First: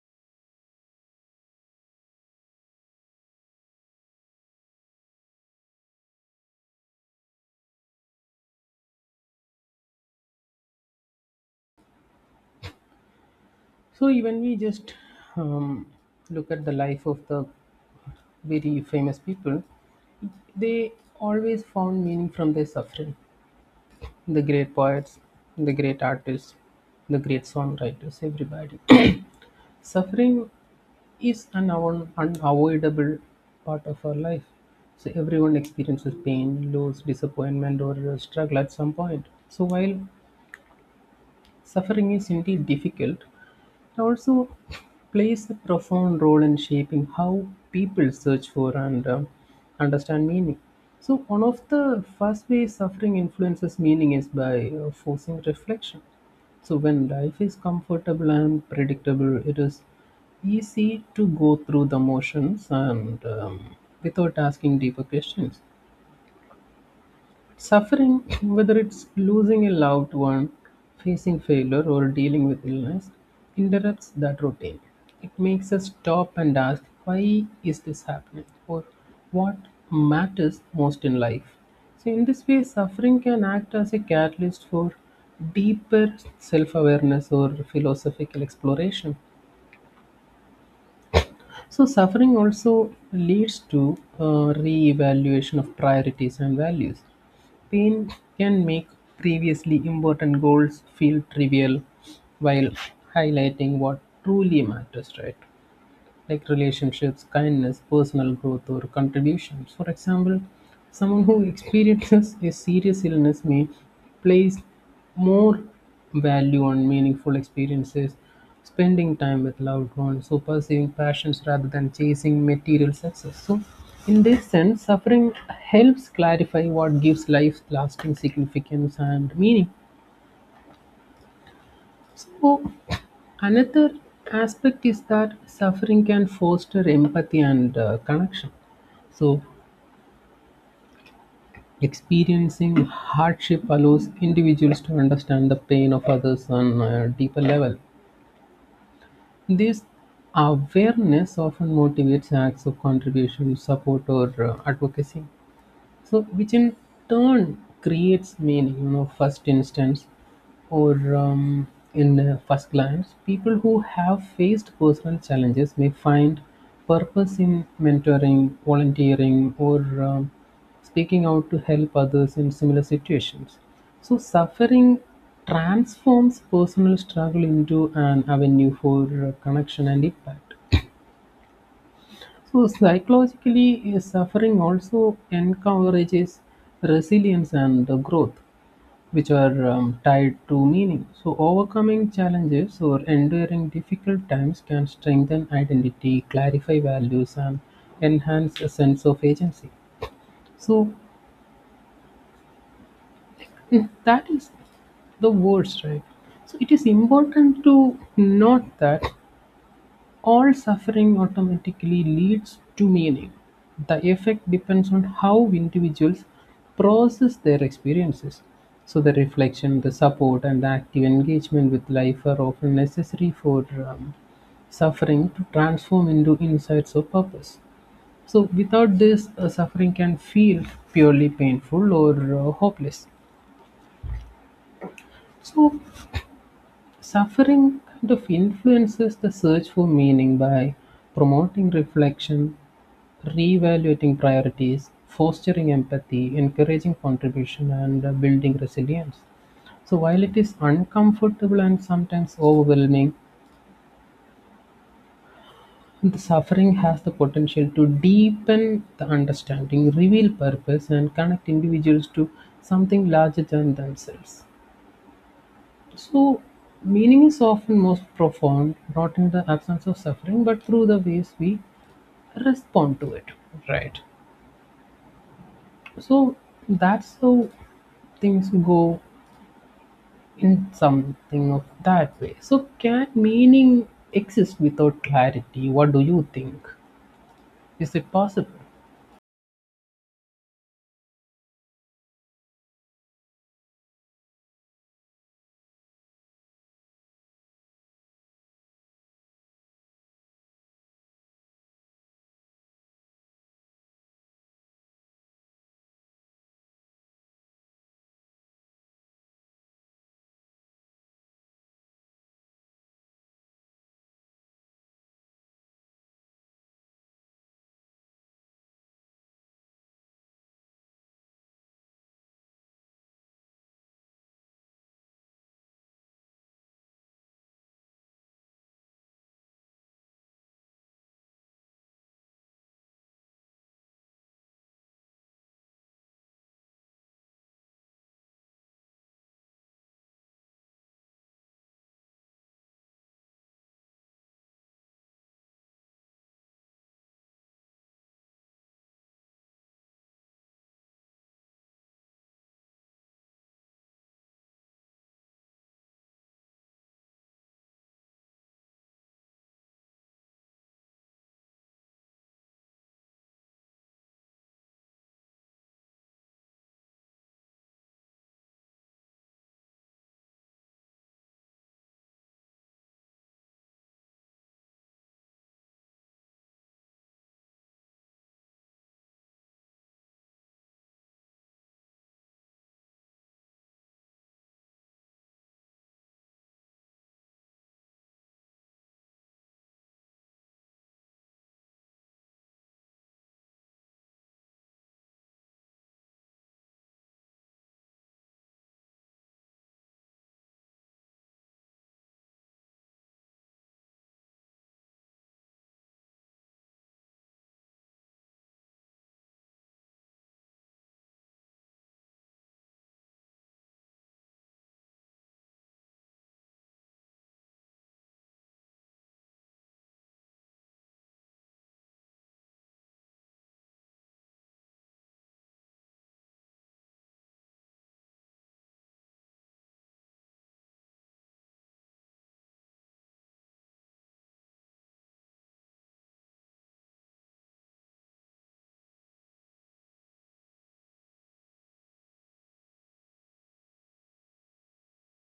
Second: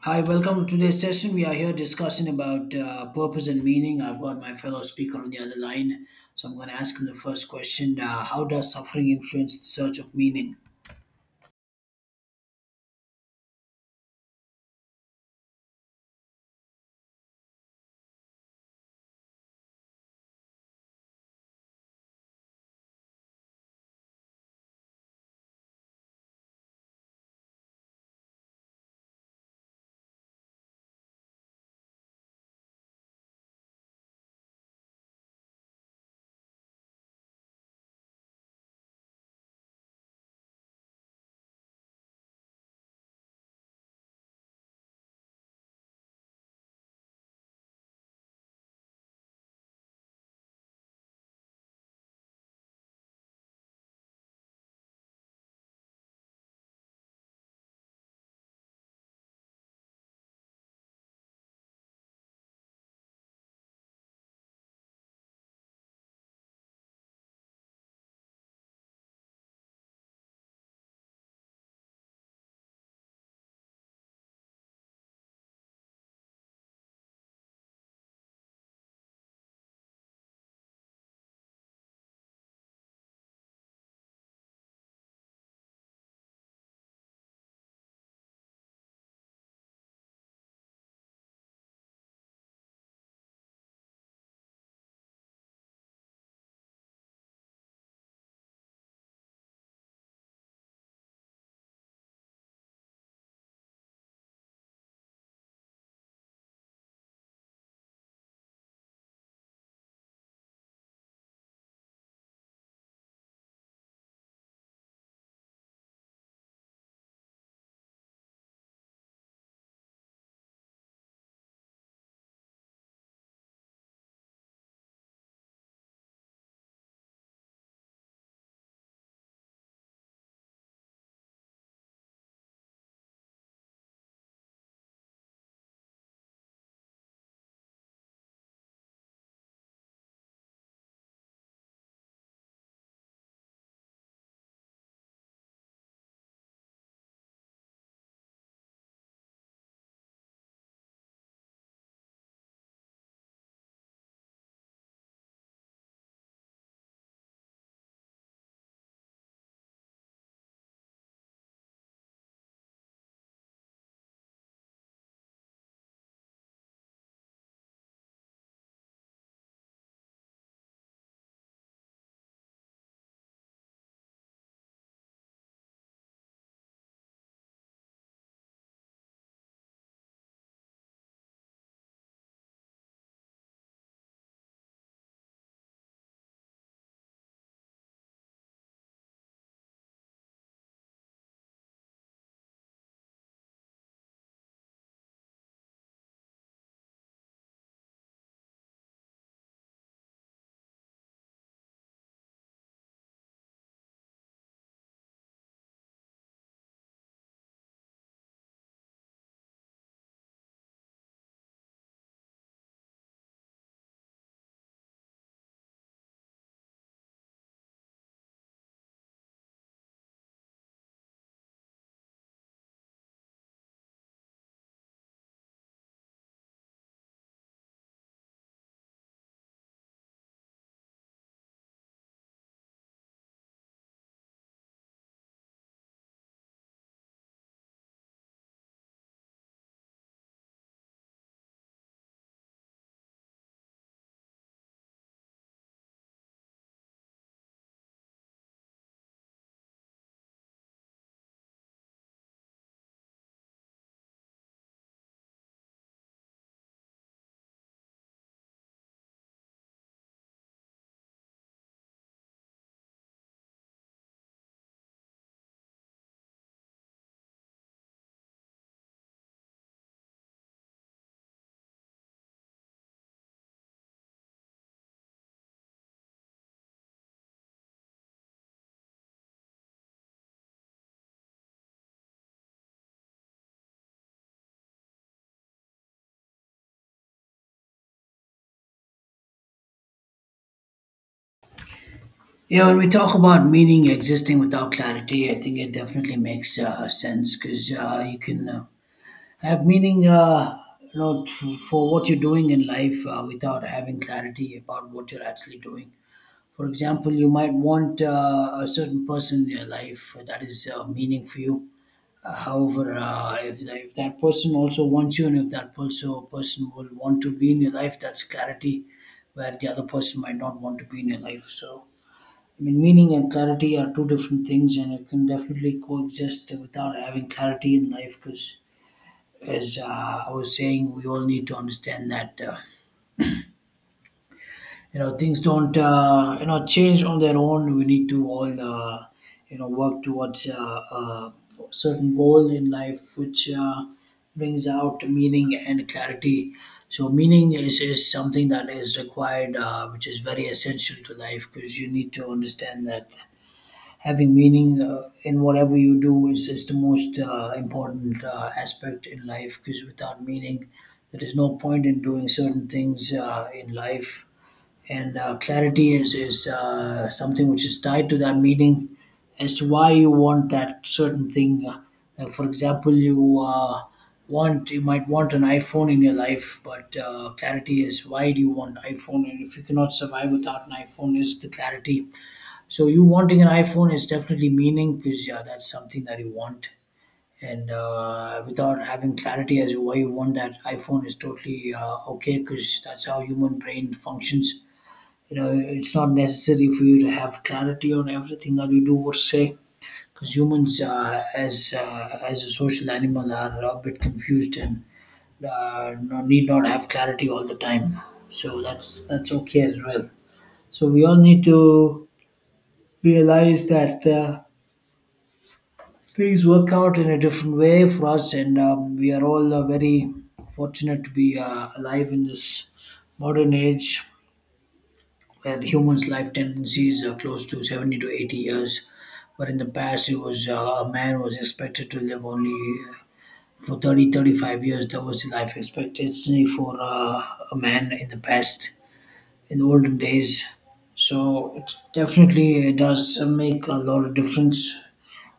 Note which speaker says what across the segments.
Speaker 1: Hi, welcome to today's session. We are here discussing about purpose and meaning. I've got my fellow speaker on the other line, so I'm going to ask him the first question, how does suffering influence the search of meaning?
Speaker 2: So even we just um, look at the life of the very famous people, they always found meaning from their suffering. The great poets, the great artists, the great songwriters, everybody. Suffering is an unavoidable part of our life. So everyone experiences pain, loss, disappointment, or struggle at some point. So while suffering is indeed difficult, it also plays a profound role in shaping how people search for and understand meaning. So, one of the first ways suffering influences meaning is by forcing reflection. So, when life is comfortable and predictable, it is easy to go through the motions and without asking deeper questions. Suffering, whether it's losing a loved one, facing failure, or dealing with illness, interrupts that routine. It makes us stop and ask, why is this happening? Or what matters most in life? So, in this way, suffering can act as a catalyst for deeper self awareness or philosophical exploration. So, suffering also leads to re evaluation of priorities and values. Pain can make previously important goals feel trivial while highlighting what truly matters, right? Like relationships, kindness, personal growth, or contributions. For example, someone who experiences a serious illness may place more value on meaningful experiences, spending time with loved ones, or pursuing passions rather than chasing material success. So, in this sense, suffering helps clarify what gives life lasting significance and meaning. So, another aspect is that suffering can foster empathy and connection. So, experiencing hardship allows individuals to understand the pain of others on a deeper level. This awareness often motivates acts of contribution, support, or advocacy, so which in turn creates meaning you know first instance or in first glance, people who have faced personal challenges may find purpose in mentoring, volunteering, or um, speaking out to help others in similar situations. So suffering transforms personal struggle into an avenue for connection and impact. So, psychologically, suffering also encourages resilience and growth, which are tied to meaning. So, overcoming challenges or enduring difficult times can strengthen identity, clarify values, and enhance a sense of agency. So, that is the words, right? So, it is important to note that all suffering automatically leads to meaning; the effect depends on how individuals process their experiences. So, the reflection, the support, and the active engagement with life are often necessary for um, suffering to transform into insights or purpose. So, without this, suffering can feel purely painful or hopeless. So, suffering kind of influences the search for meaning by promoting reflection, reevaluating priorities, fostering empathy, encouraging contribution, and building resilience. So, while it is uncomfortable and sometimes overwhelming, the suffering has the potential to deepen the understanding, reveal purpose, and connect individuals to something larger than themselves. So, meaning is often most profound not in the absence of suffering but through the ways we respond to it, right? So, that's how things go, in something of that way. So, can meaning exist without clarity? What do you think? Is it possible?
Speaker 1: Yeah, when we talk about meaning existing without clarity, I think it definitely makes sense, because you can have meaning, for what you're doing in life, without having clarity about what you're actually doing. For example, you might want a certain person in your life that is, meaning for you. However, if, if that person also wants you, and if that also person will want to be in your life, that's clarity, where the other person might not want to be in your life. So, I mean, meaning and clarity are two different things, and it can definitely coexist without having clarity in life because, as I was saying, we all need to understand that. Things don't change on their own. We need to all work towards a certain goal in life, which brings out meaning and clarity. So meaning is something that is required, which is very essential to life, because you need to understand that having meaning in whatever you do is the most important aspect in life, because without meaning there is no point in doing certain things in life. And clarity is something which is tied to that meaning, as to why you want that certain thing. Like, for example, you might want an iPhone in your life, but clarity is, why do you want iPhone? And if you cannot survive without an iPhone, is the clarity. So you wanting an iPhone is definitely meaning, because yeah, that's something that you want. And without having clarity as to why you want that iPhone is totally okay, because that's how human brain functions. It's not necessary for you to have clarity on everything that you do or say, because humans as a social animal are a bit confused and need not have clarity all the time. So that's okay as well. So we all need to realize that things work out in a different way for us, and we are all very fortunate to be alive in this modern age, where humans' life tendencies are close to 70 to 80 years. But in the past, it was a man was expected to live only uh, for thirty thirty five years. That was the life expectancy for a man in the past, in the olden days. So it definitely does make a lot of difference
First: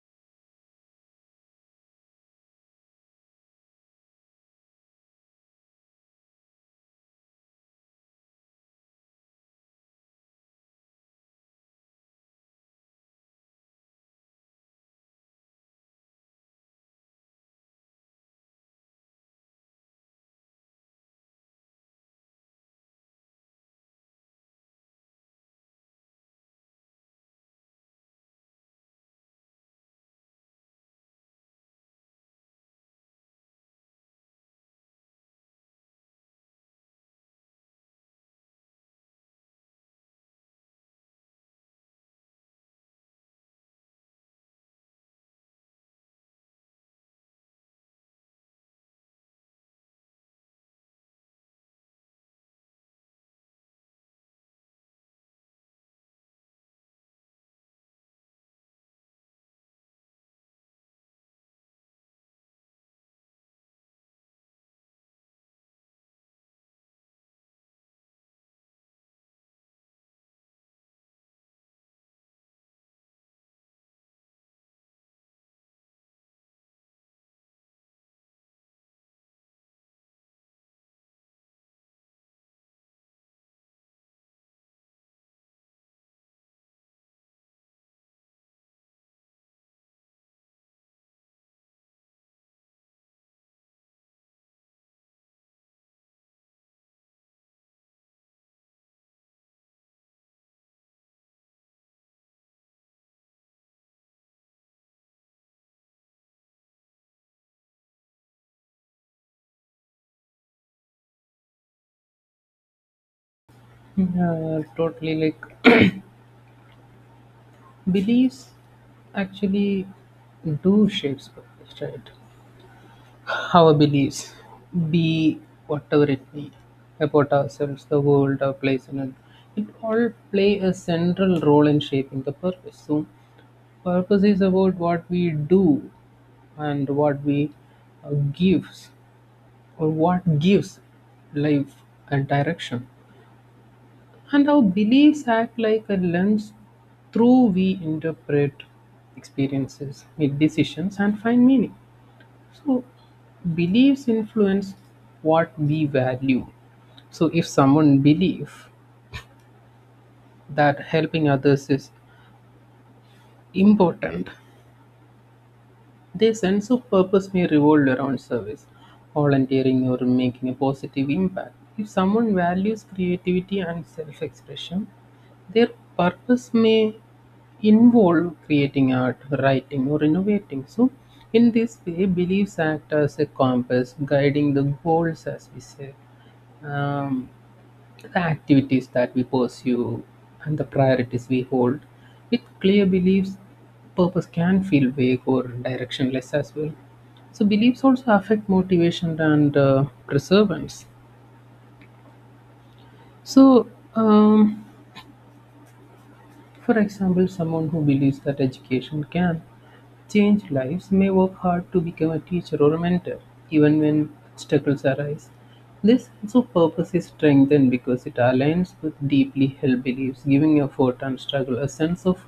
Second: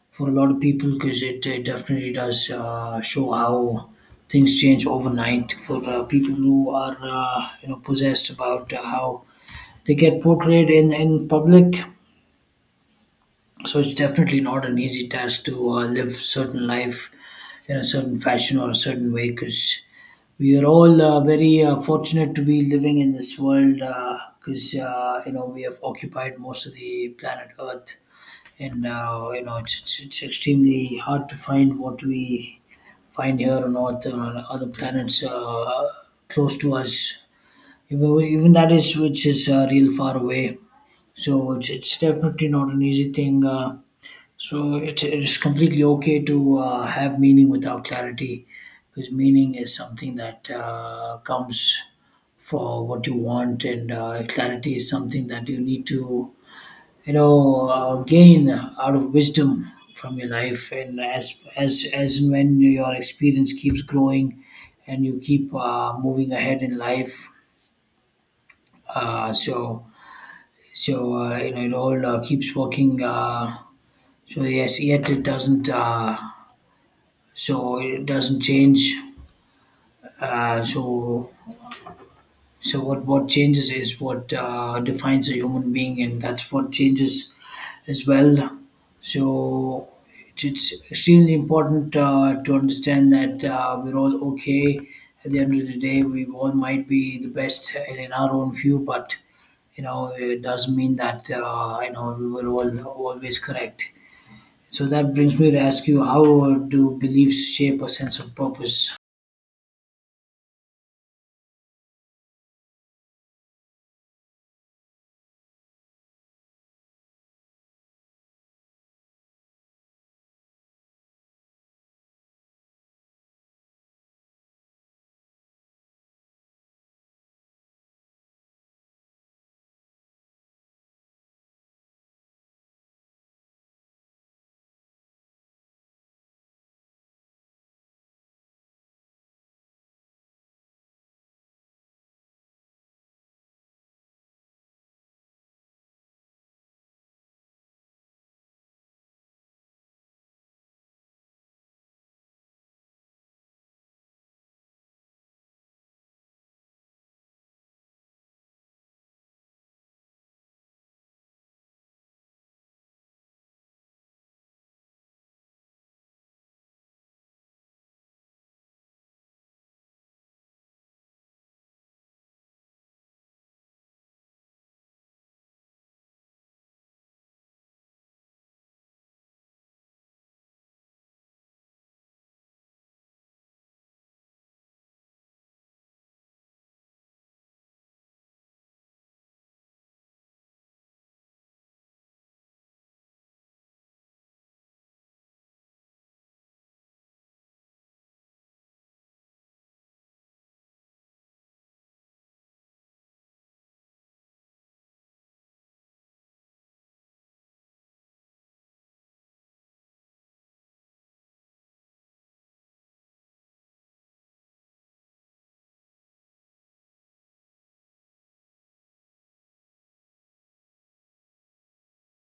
Speaker 1: for a lot of people, because it, definitely does show how things change overnight for people who are possessed about how they get portrayed in public. So it's definitely not an easy task to live certain life in a certain fashion or a certain way, because we are all very fortunate to be living in this world, because we have occupied most of the planet earth, and it's extremely hard to find what we find here on earth and on other planets close to us, even, even that is which is real far away. So it's definitely not an easy thing. So it's completely okay to have meaning without clarity, because meaning is something that comes for what you want, and clarity is something that you need to gain out of wisdom from your life. And as and when your experience keeps growing, and you keep moving ahead in life, uh, so it all keeps working. So yes, yet it doesn't. So it doesn't change. Uh, so so what changes is what defines a human being, and that's what changes as well. So it's extremely important to understand that we're all okay. At the end of the day, we all might be the best in our own view, but it doesn't mean that we were all always correct. So that brings me to ask you, how do beliefs shape a sense of purpose?
Speaker 2: Yeah, totally. Like, beliefs actually do shapes purpose, right? Our beliefs, be whatever it be, about ourselves, the world, our place in it, it all play a central role in shaping the purpose. So, purpose is about what we do and what we gives or what gives life a direction. And our beliefs act like a lens through we interpret experiences, make decisions, and find meaning. So beliefs influence what we value. So if someone believes that helping others is important, their sense of purpose may revolve around service, volunteering, or making a positive impact. If someone values creativity and self expression, their purpose may involve creating art, writing, or innovating. So, in this way, beliefs act as a compass guiding the goals, as we say, um, the activities that we pursue and the priorities we hold. With clear beliefs, purpose can feel vague or directionless as well. So, beliefs also affect motivation and perseverance. So, um, for example, someone who believes that education can changed lives may work hard to become a teacher or a mentor, even when obstacles arise. This sense of purpose is strengthened because it aligns with deeply held beliefs, giving effort and struggle a sense of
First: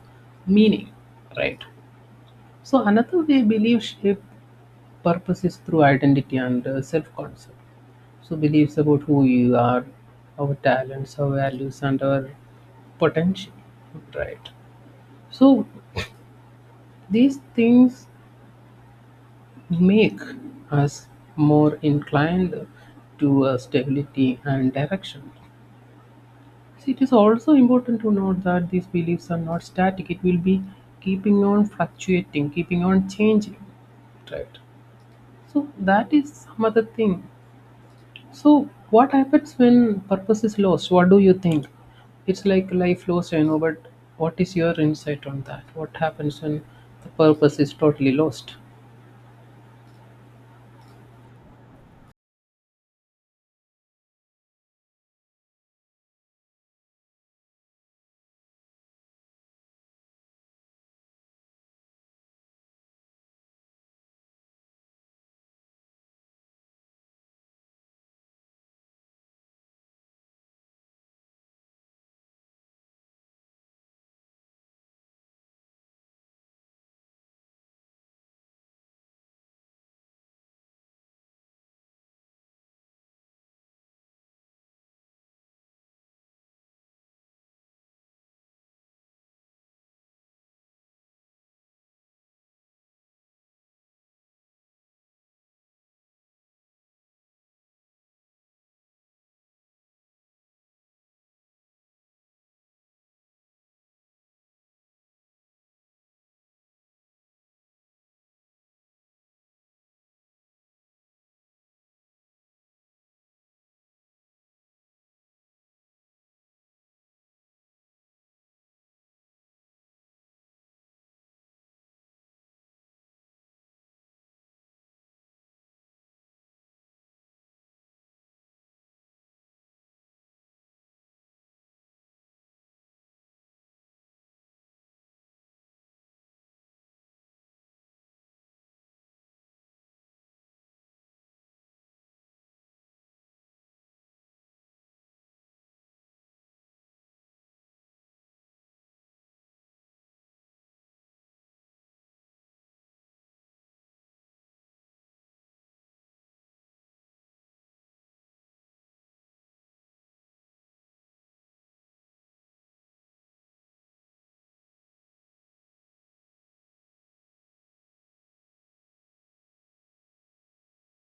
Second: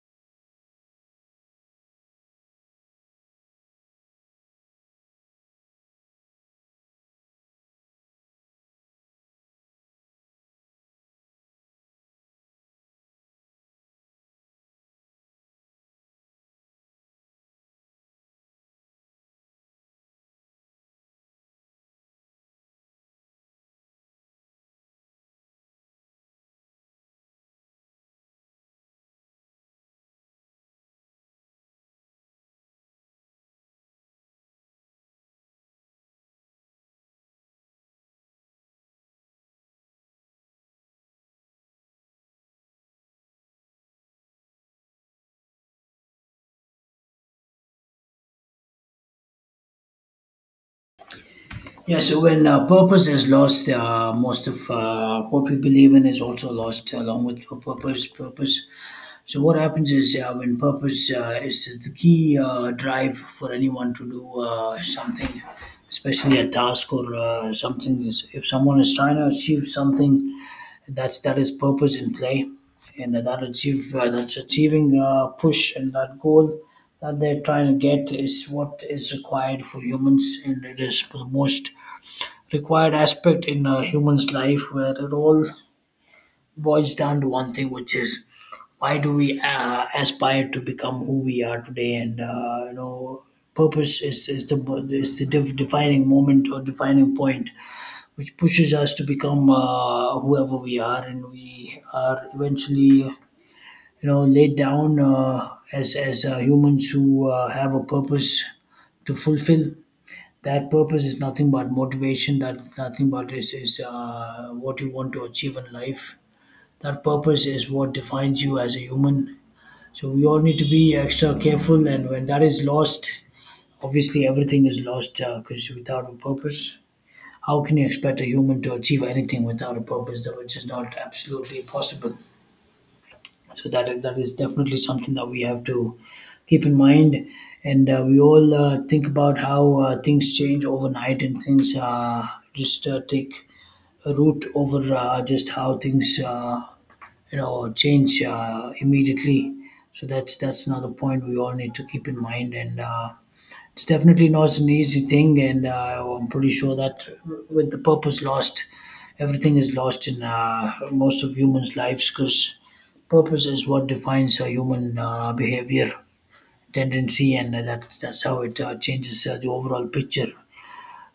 Speaker 2: meaning. Right. So another way belief shape purpose is through identity and self-concept. So beliefs about who you are, our talents, our values, and our potential. Right. So these things make us more inclined to a stability and direction. So it is also important to note that these beliefs are not static. It will be keeping on fluctuating, keeping on changing, right? So that is some other thing. So what happens when purpose is lost? What do you think? It's like life lost, I know, but what is your insight on that? What happens when the purpose is totally lost?
Speaker 1: Yeah, so when purpose is lost, most of what we believe in is also lost along with purpose. Purpose. So what happens is, when purpose is the key drive for anyone to do something, especially a task or something. If someone is trying to achieve something, that is purpose in play, and that's achieving push, and that goal that they're trying to get is what is required for humans, and it is the most required aspect in a human's life, where it all boils down to one thing, which is, why do we aspire to become who we are today? And purpose is the defining moment or defining point which pushes us to become whoever we are, and we are eventually laid down as humans who have a purpose to fulfill. That purpose is nothing but motivation, that nothing but is what you want to achieve in life. That purpose is what defines you as a human. So we all need to be extra careful, and when that is lost, obviously everything is lost, because without a purpose, how can you expect a human to achieve anything without a purpose? That which is not absolutely possible. So that is definitely something that we have to keep in mind. And we all think about how things change overnight, and things just take a root over just how things change immediately. So that's another point we all need to keep in mind. And it's definitely not an easy thing, and I'm pretty sure that with the purpose lost, everything is lost in most of humans' lives, because purpose is what defines a human behavior tendency, and that's how it changes the overall picture.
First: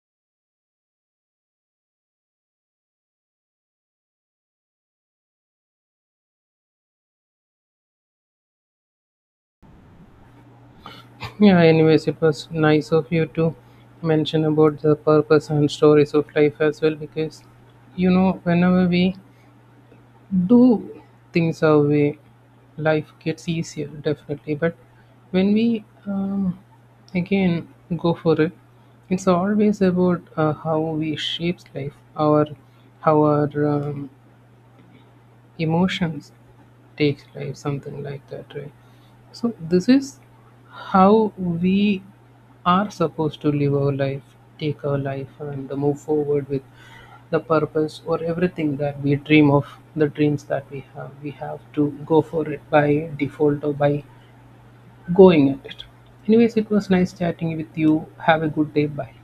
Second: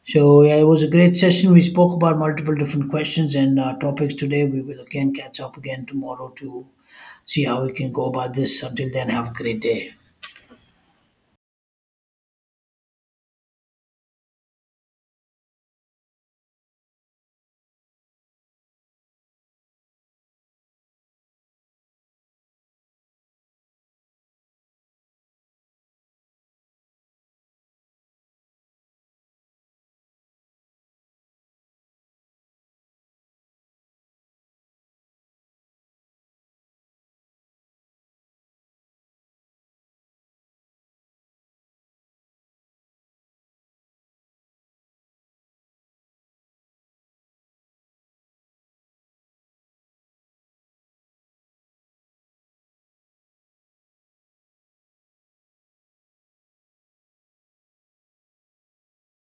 Speaker 1: So yeah, it was a great session. We spoke about multiple different questions and topics today. We will again catch up again tomorrow to see how we can go about this. Until then, have a great day.
Speaker 2: Yeah, anyways, it was nice of you to mention about the purpose and stories of life as well because you know, whenever we do things our way, life gets easier, definitely. But when we again go for it, it's always about how we shapes life, our how our emotions takes life, something like that, right? So this is how we are supposed to live our life, take our life, and move forward with the purpose or everything that we dream of, the dreams that we have. We have to go for it by default or by going at it. Anyways, it was nice chatting with you. Have a good day. Bye.